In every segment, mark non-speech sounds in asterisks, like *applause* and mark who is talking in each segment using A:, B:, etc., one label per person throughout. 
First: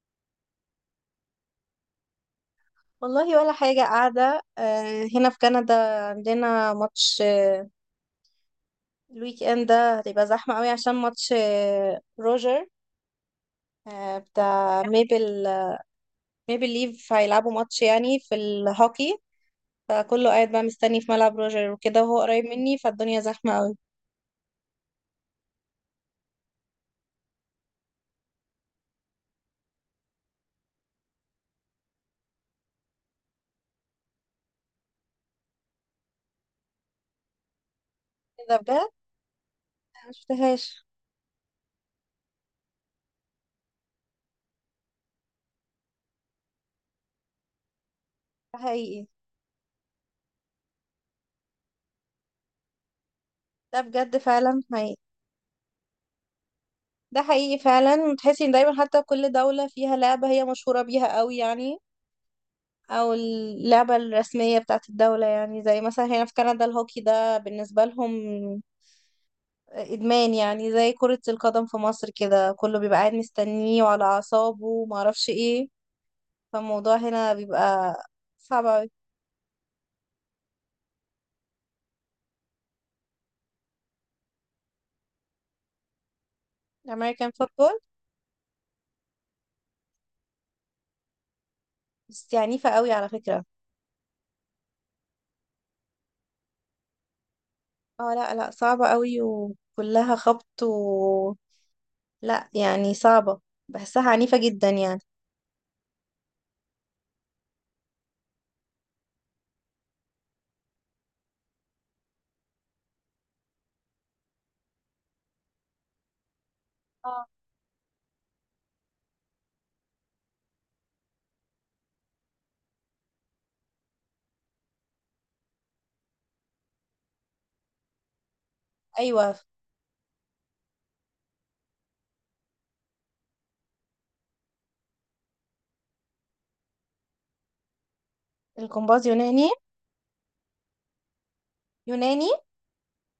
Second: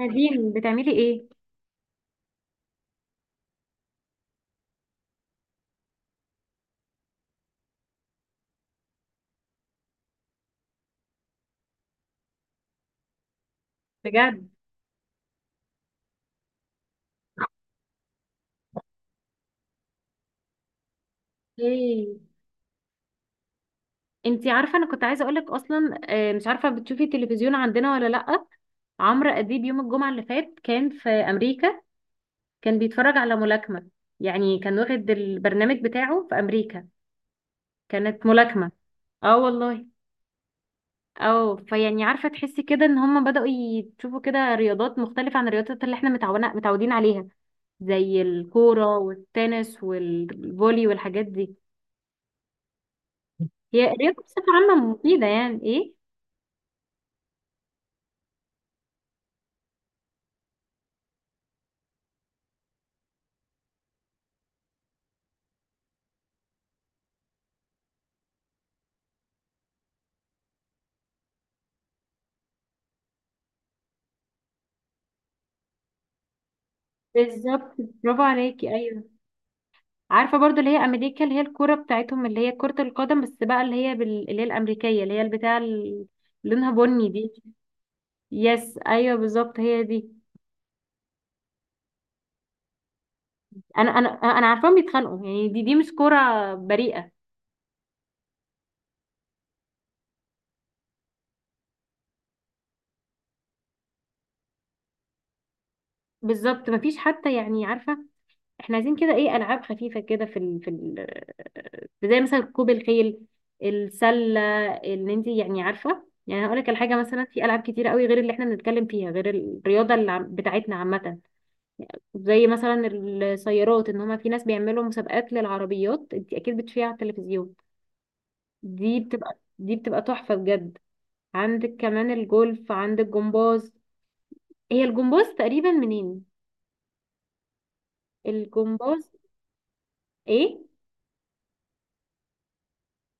A: نادين، بتعملي ايه؟
B: والله ولا حاجة قاعدة. هنا في كندا عندنا ماتش. الويك اند ده هتبقى زحمة قوي عشان ماتش روجر،
A: بجد؟
B: بتاع ميبل. ميبل ليف هيلعبوا ماتش يعني في الهوكي، فكله قاعد بقى مستني في ملعب روجر وكده،
A: ايه،
B: وهو قريب مني فالدنيا زحمة قوي.
A: انتي عارفه انا كنت عايزه اقولك اصلا، مش عارفه بتشوفي التلفزيون عندنا ولا لا. عمرو اديب يوم الجمعه اللي فات كان في امريكا، كان بيتفرج على ملاكمه. يعني كان واخد البرنامج بتاعه في امريكا، كانت
B: ده
A: ملاكمه.
B: بجد.
A: اه والله.
B: انا مشفتهاش.
A: اه، فيعني عارفه تحسي كده ان هم بداوا يشوفوا كده رياضات مختلفه عن الرياضات اللي احنا متعودين عليها، زي
B: ده
A: الكوره
B: حقيقي،
A: والتنس والفولي والحاجات دي.
B: ده
A: هي
B: بجد
A: الرياضه بصفه
B: فعلا
A: عامه
B: حقيقي.
A: مفيده يعني ايه.
B: ده حقيقي فعلا، تحسي ان دايما حتى كل دولة فيها لعبة هي مشهورة بيها قوي يعني، او اللعبة الرسمية بتاعت الدولة، يعني زي مثلا هنا في كندا الهوكي ده بالنسبة لهم ادمان، يعني زي كرة القدم في مصر كده، كله بيبقى قاعد مستنيه وعلى اعصابه وما اعرفش ايه. فالموضوع هنا
A: بالظبط،
B: بيبقى
A: برافو
B: صعب
A: عليكي،
B: قوي.
A: ايوه. عارفه برضو اللي هي امريكا اللي هي الكوره بتاعتهم اللي هي كره القدم، بس بقى اللي هي اللي هي الامريكيه اللي هي البتاع اللي لونها بني
B: الامريكان
A: دي.
B: فوتبول
A: يس ايوه بالظبط، هي دي.
B: بس عنيفة قوي على فكرة.
A: انا عارفاهم بيتخانقوا، يعني دي مش كوره بريئه.
B: اه لا لا، صعبة قوي وكلها خبط و لا يعني صعبة، بحسها عنيفة جدا يعني.
A: بالظبط، مفيش حتى، يعني عارفه احنا عايزين كده ايه، العاب خفيفه كده في زي مثلا ركوب الخيل، السله. اللي انت يعني عارفه، يعني هقول لك الحاجه، مثلا
B: اه.
A: في العاب كتير قوي غير اللي احنا بنتكلم فيها غير الرياضه اللي بتاعتنا عامه. زي مثلا السيارات، ان هما في ناس بيعملوا مسابقات للعربيات، انت اكيد بتشوفيها على التلفزيون، دي
B: ايوه.
A: بتبقى دي بتبقى تحفة بجد. عندك كمان الجولف، عندك جمباز. هي الجمباز تقريبا منين؟
B: الجمباز
A: الجمباز.
B: يوناني.
A: ايه؟
B: يوناني.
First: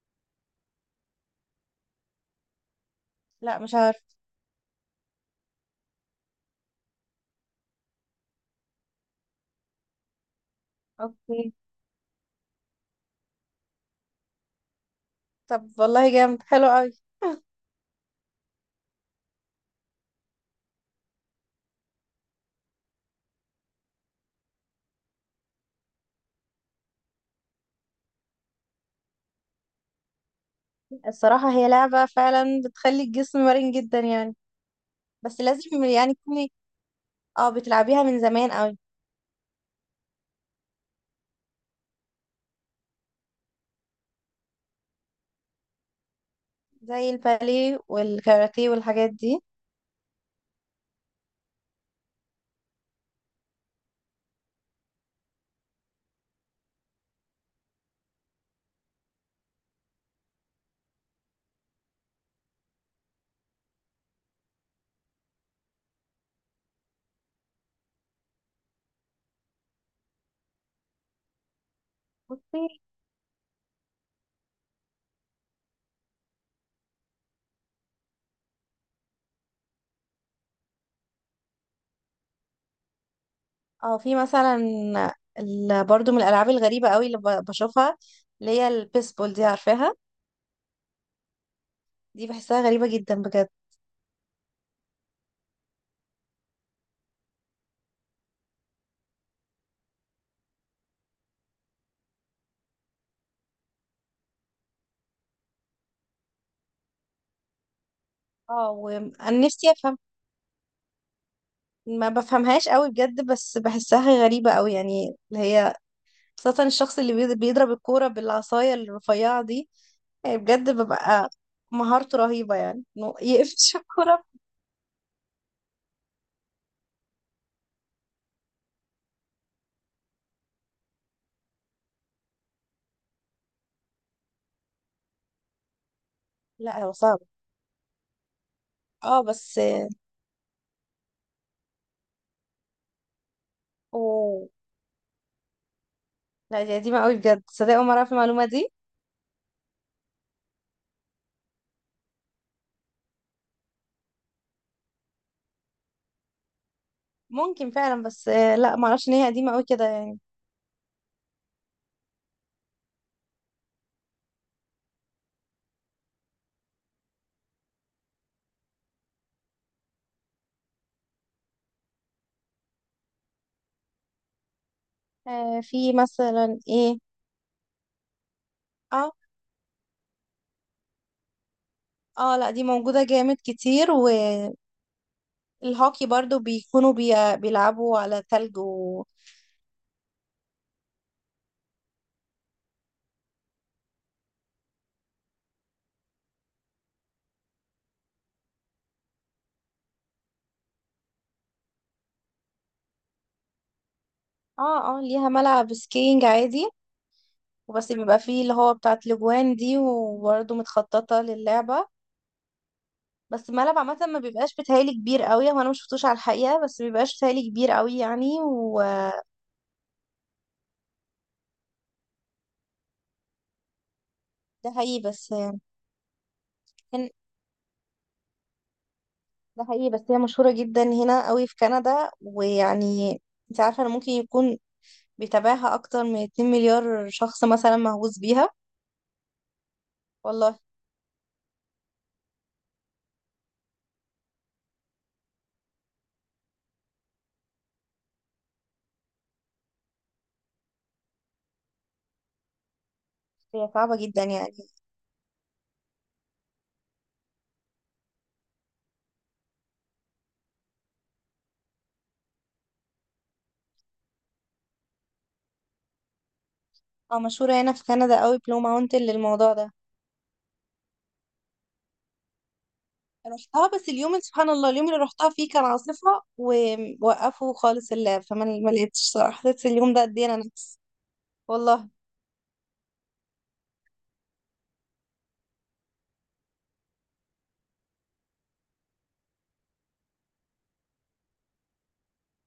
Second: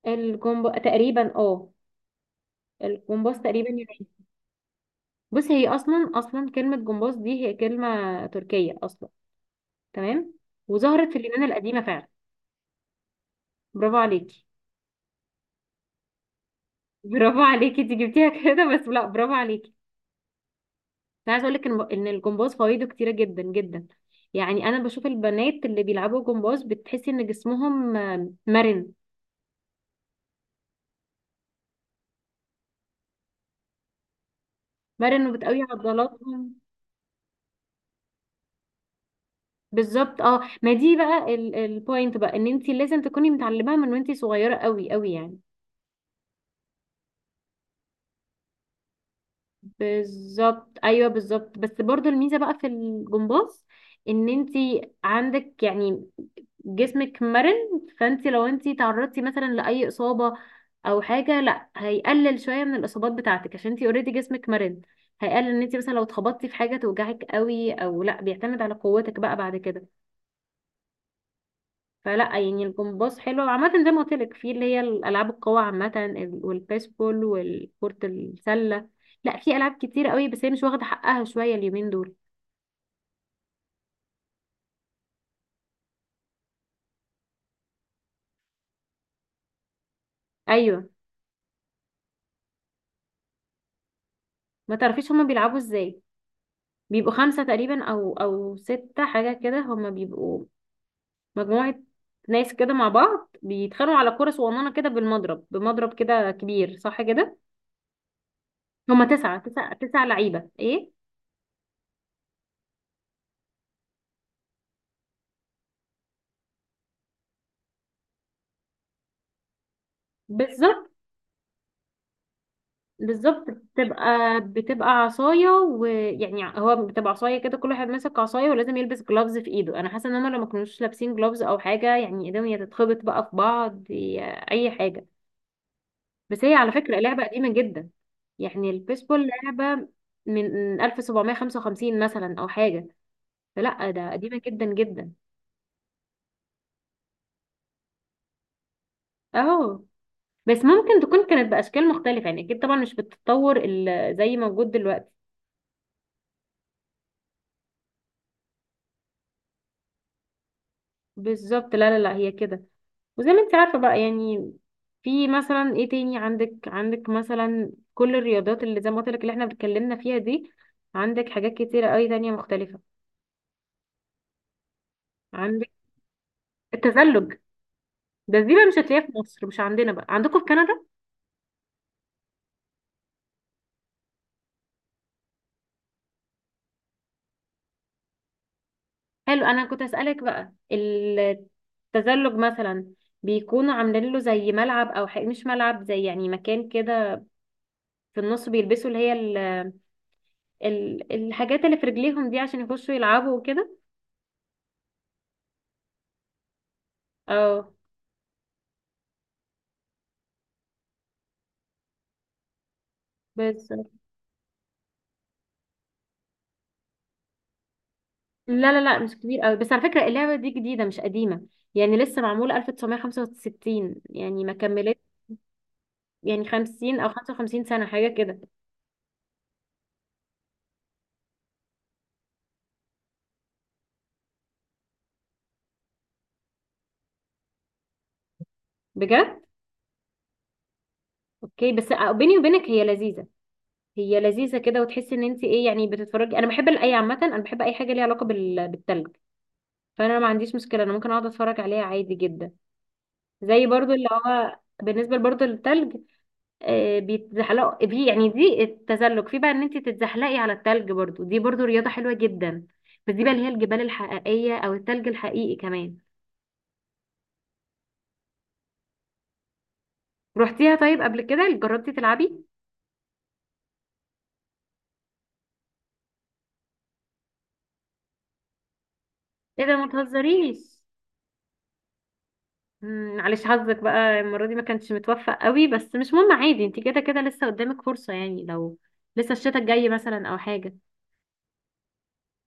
A: الجمب تقريبا اه الجمباز
B: لا
A: تقريبا
B: مش
A: يوناني.
B: عارفة.
A: بص، هي اصلا كلمة جمباز دي هي كلمة تركية اصلا. تمام، وظهرت في اليونان
B: اوكي.
A: القديمة فعلا. برافو عليكي.
B: طب والله جامد، حلو قوي.
A: *laughs* برافو عليكي انت جبتيها كده، بس لا برافو عليكي. انا عايزه اقول لك ان الجمباز فوائده كتيره جدا جدا. يعني انا بشوف البنات اللي بيلعبوا جمباز بتحسي ان جسمهم مرن.
B: الصراحة هي لعبة فعلا بتخلي الجسم مرن جدا يعني.
A: مرن
B: بس
A: وبتقوي
B: لازم يعني تكوني،
A: عضلاتهم.
B: اه، بتلعبيها من زمان قوي.
A: بالظبط اه، ما دي بقى البوينت بقى، ان انت لازم تكوني متعلماها من وانت صغيره قوي قوي يعني.
B: زي الباليه والكاراتيه والحاجات دي.
A: بالظبط ايوه بالظبط، بس برضو الميزه بقى في الجمباز ان انت عندك، يعني، جسمك مرن. فانت لو انت تعرضتي مثلا لاي اصابه او حاجه، لا هيقلل شويه من الاصابات بتاعتك عشان انت اوريدي جسمك مرن. هيقلل ان انت مثلا لو اتخبطتي في حاجه توجعك قوي او لا، بيعتمد على قوتك بقى بعد كده. فلا
B: بصي.
A: يعني الجمباز حلو عامة، زي ما قلت لك، في اللي هي الألعاب القوى عامة والبيسبول والكرة السلة. لا، في ألعاب كتير قوي بس هي مش واخدة حقها شوية اليومين دول.
B: اه في مثلا، برضو من الألعاب الغريبة قوي اللي بشوفها، اللي هي البيسبول دي عارفاها.
A: أيوة.
B: دي بحسها غريبة جدا بجد.
A: ما تعرفيش هما بيلعبوا ازاي؟ بيبقوا خمسة تقريبا أو ستة حاجة كده، هما بيبقوا مجموعة ناس كده مع بعض بيتخانقوا على كرة صغننة كده، بمضرب كده كبير، صح كده.
B: اه
A: هما
B: وانا
A: تسعة
B: نفسي
A: تسعة
B: افهم،
A: تسعة لعيبة، ايه.
B: ما بفهمهاش قوي بجد، بس بحسها غريبة قوي يعني، اللي هي خاصة الشخص اللي بيضرب الكورة بالعصاية الرفيعة دي. يعني بجد
A: بالظبط
B: ببقى مهارته رهيبة، يعني إنه
A: بالظبط،
B: يقفش *laughs* الكورة.
A: بتبقى عصاية، ويعني هو بتبقى عصاية كده، كل واحد ماسك عصاية، ولازم يلبس جلافز في ايده. انا حاسة ان هما لو ما كانوش لابسين جلافز او حاجة، يعني ايديهم يا تتخبط بقى في بعض يا اي حاجة. بس هي على
B: لا هو
A: فكرة
B: صعب.
A: لعبة قديمة جدا، يعني
B: اه
A: البيسبول
B: بس.
A: لعبة من 1755 مثلا او حاجة، فلا ده قديمة
B: اوه.
A: جدا جدا.
B: لا دي قديمة قوي بجد، صدق أول مرة أعرف المعلومة دي.
A: اهو. بس ممكن تكون كانت بأشكال مختلفة، يعني اكيد طبعا مش بالتطور زي موجود دلوقتي.
B: ممكن فعلا بس لا معرفش إن هي قديمة قوي كده يعني.
A: بالظبط لا لا لا، هي كده، وزي ما انت عارفة بقى يعني، في مثلا ايه تاني؟ عندك مثلا كل الرياضات اللي زي ما قلت لك اللي احنا اتكلمنا فيها دي. عندك حاجات كتيرة قوي تانية مختلفة.
B: آه
A: عندك
B: في مثلا ايه.
A: التزلج. دي بقى مش هتلاقيها في
B: اه
A: مصر، مش عندنا بقى، عندكم في كندا.
B: اه لا دي موجودة جامد كتير. والهوكي برضو بيكونوا بيلعبوا على تلج و
A: حلو، انا كنت هسألك بقى التزلج مثلا، بيكونوا عاملين له زي ملعب، او حق، مش ملعب، زي يعني مكان كده في النص، بيلبسوا اللي هي الحاجات اللي في رجليهم دي عشان يخشوا يلعبوا وكده.
B: اه اه ليها ملعب سكينج عادي،
A: اه
B: وبس بيبقى فيه اللي هو بتاعت الاجوان دي، وبرضه متخططة للعبة. بس
A: بس.
B: الملعب عامة ما بيبقاش بيتهيألي كبير قوي، هو انا ما شفتوش على الحقيقة، بس ما بيبقاش بيتهيألي كبير قوي يعني
A: لا لا لا، مش
B: وده
A: كبير قوي. بس على فكرة اللعبة دي جديدة مش قديمة، يعني لسه معمولة 1965، يعني ما كملت
B: حقيقي بس يعني.
A: يعني 50 او
B: كان-
A: 55 سنة حاجة كده.
B: ده حقيقي، بس هي مشهورة جدا هنا قوي في كندا ويعني، انت عارفة انا ممكن يكون بيتابعها اكتر من 2 مليار شخص مثلا مهووس بيها.
A: بجد؟
B: والله.
A: اوكي، بس بيني وبينك هي لذيذة. هي لذيذة كده، وتحسي ان انت ايه، يعني بتتفرجي. انا بحب الاي عامة، انا بحب اي حاجة ليها علاقة بالتلج. فانا ما عنديش مشكلة، انا ممكن اقعد اتفرج عليها عادي جدا. زي
B: هي
A: برضو
B: صعبة
A: اللي
B: جدا
A: هو
B: يعني.
A: بالنسبة برضو للتلج، بيتزحلقوا دي، يعني دي التزلج في بقى ان انت تتزحلقي على التلج، برضو دي برضو رياضة حلوة جدا. بس دي بقى اللي هي الجبال الحقيقية او التلج الحقيقي كمان.
B: اه مشهورة هنا في كندا قوي، بلو ماونتن للموضوع ده.
A: روحتيها طيب قبل كده، جربتي تلعبي؟
B: رحتها، بس سبحان الله، اليوم اللي رحتها فيه كان عاصفة ووقفوا خالص اللعب، فما ما لقيتش صراحة،
A: ايه
B: حسيت
A: ده، ما
B: اليوم ده قد ايه انا نفسي.
A: تهزريش.
B: والله.
A: معلش، حظك بقى المرة دي ما كانش متوفق قوي، بس مش مهم عادي، انت كده كده لسه قدامك فرصة، يعني لو لسه الشتاء الجاي مثلا او حاجة.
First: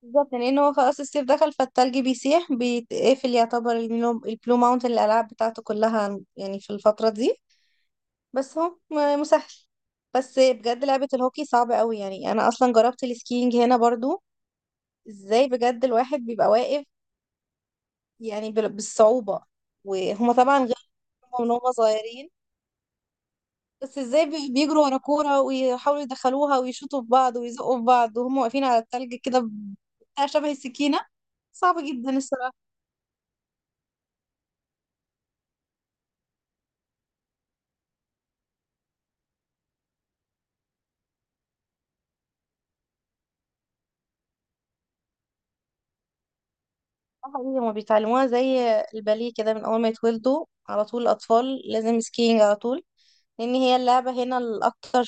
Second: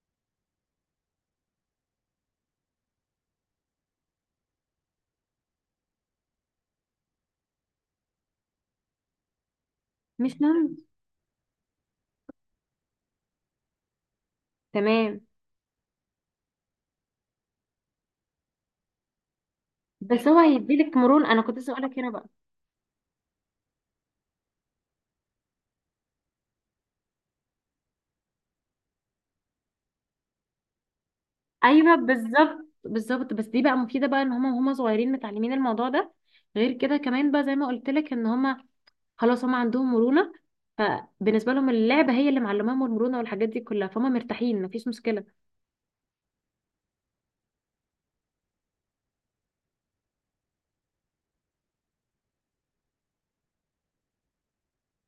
B: بالظبط، لان هو خلاص الصيف دخل فالتلج بيسيح، بيتقفل يعتبر البلو ماونتن الالعاب بتاعته كلها يعني في الفتره دي. بس هو مسهل. بس
A: مش مهم،
B: بجد لعبه الهوكي صعبه قوي يعني، انا اصلا جربت السكينج هنا برضو.
A: تمام.
B: ازاي بجد الواحد بيبقى واقف يعني بالصعوبه،
A: بس
B: وهما
A: هو
B: طبعا غير
A: هيديلك مرونة، انا
B: من
A: كنت لسه
B: هما
A: هقولك هنا بقى.
B: صغيرين. بس ازاي بيجروا ورا كوره ويحاولوا يدخلوها ويشوطوا في بعض ويزقوا في بعض وهم واقفين على التلج كده، بتاع شبه السكينه. صعب
A: ايوه
B: جدا الصراحه.
A: بالظبط بالظبط، بس دي بقى مفيده بقى ان هما وهما صغيرين متعلمين الموضوع ده. غير كده كمان بقى زي ما قلت لك ان هما، خلاص هما عندهم مرونه. فبالنسبه لهم اللعبه هي اللي معلماهم المرونه والحاجات دي كلها، فهم مرتاحين، مفيش مشكله.
B: اه حقيقي، هما بيتعلموها زي الباليه كده، من اول ما يتولدوا على طول الاطفال لازم سكينج على طول، لان هي اللعبه هنا الاكتر،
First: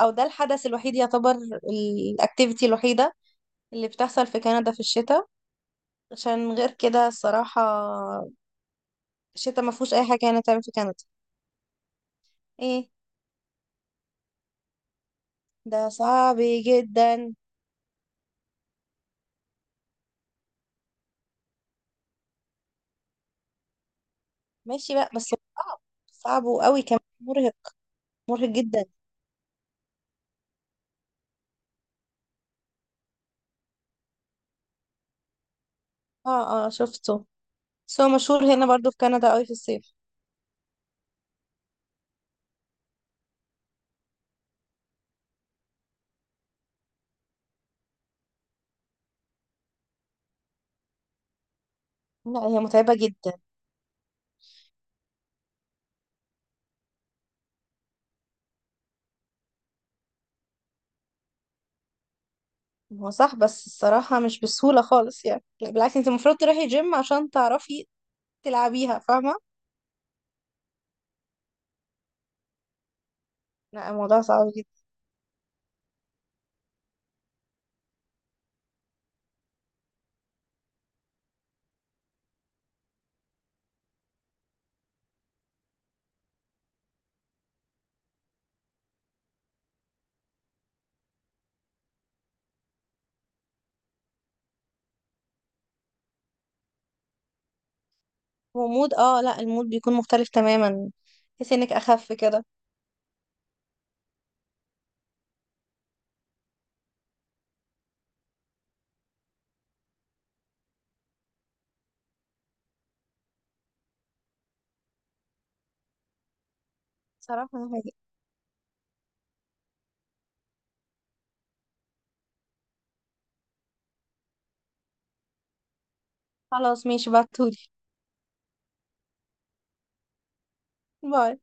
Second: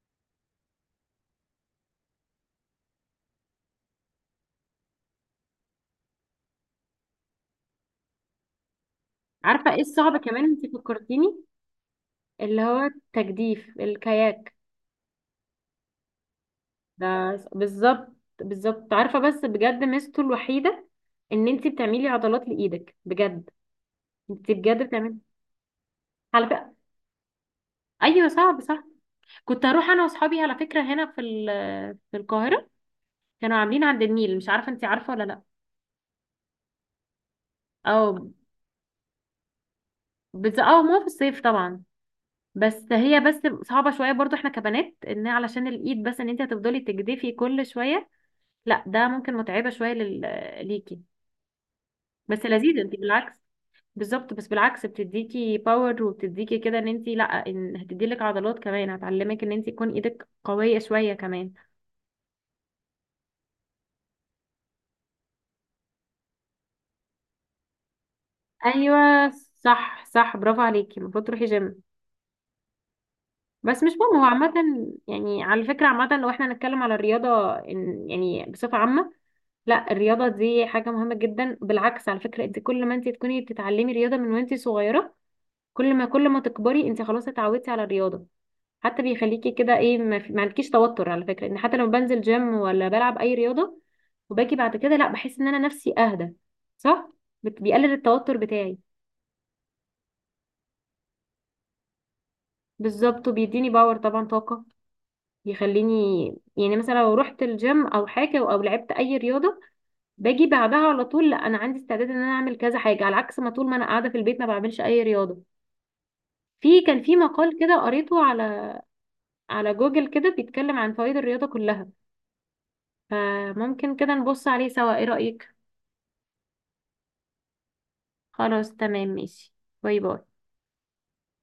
B: او ده الحدث الوحيد يعتبر، الاكتيفيتي الوحيده اللي بتحصل في كندا في الشتاء، عشان غير كده الصراحه الشتاء ما
A: عارفه ايه
B: فيهوش اي
A: الصعب
B: حاجه هنا
A: كمان؟
B: تعمل
A: انت
B: في كندا.
A: فكرتيني اللي هو
B: ايه.
A: التجديف، الكاياك
B: ده صعب
A: ده.
B: جدا.
A: بالظبط، بالظبط عارفه، بس بجد ميزته الوحيده ان انت بتعملي عضلات لايدك بجد، انت بجد
B: ماشي بقى.
A: بتعملي
B: بس صعب، صعب
A: على فكره.
B: وقوي كمان، مرهق.
A: ايوه
B: مرهق
A: صعب صح.
B: جدا.
A: كنت هروح انا واصحابي على فكره هنا في في القاهره، كانوا عاملين عند النيل، مش عارفه انت عارفه ولا لا.
B: اه اه شفته، بس هو
A: او،
B: مشهور هنا برضو في كندا قوي في الصيف.
A: بس اه ما هو في الصيف طبعا. بس هي بس صعبه شويه برضو احنا كبنات، ان علشان الايد بس، ان انت هتفضلي تجدفي كل شويه، لا ده ممكن متعبه شويه ليكي.
B: لا
A: بس
B: هي
A: لذيذ، انت
B: متعبه جدا.
A: بالعكس. بالظبط، بس بالعكس بتديكي باور وبتديكي كده ان انت، لا، ان هتديلك عضلات كمان، هتعلمك ان انت تكون ايدك قويه شويه كمان.
B: هو صح، بس الصراحة مش بالسهولة خالص يعني، لا، بالعكس، انت المفروض تروحي جيم عشان تعرفي تلعبيها،
A: ايوه
B: فاهمة.
A: صح صح، برافو عليكي، المفروض تروحي جيم، بس
B: لا
A: مش مهم
B: الموضوع
A: هو
B: صعب
A: عامة.
B: جدا.
A: يعني على فكرة عامة لو احنا هنتكلم على الرياضة، يعني بصفة عامة، لا الرياضة دي حاجة مهمة جدا، بالعكس على فكرة، انت كل ما انت تكوني بتتعلمي رياضة من وانت صغيرة، كل ما تكبري انت خلاص اتعودتي على الرياضة. حتى بيخليكي كده ايه، ما عندكيش توتر على فكرة، ان حتى لما بنزل جيم ولا بلعب اي رياضة وباجي بعد كده، لا بحس ان انا نفسي اهدى، صح. بيقلل التوتر بتاعي.
B: ومود، اه لا، المود بيكون مختلف تماما، تحسي انك اخف كده.
A: بالظبط، وبيديني باور طبعا، طاقة، يخليني، يعني مثلا لو رحت الجيم او حاجه او لعبت اي رياضه، باجي بعدها على طول، لا انا عندي استعداد ان انا اعمل كذا حاجه، على عكس ما طول ما انا قاعده في البيت ما بعملش اي رياضه. كان في
B: صراحة
A: مقال
B: أنا
A: كده
B: هاجي.
A: قريته على جوجل كده بيتكلم عن فوائد الرياضه كلها، فممكن كده نبص عليه سوا، ايه رايك؟
B: خلاص ماشي، بعتولي.
A: خلاص تمام ماشي. باي باي.
B: باي. *laughs*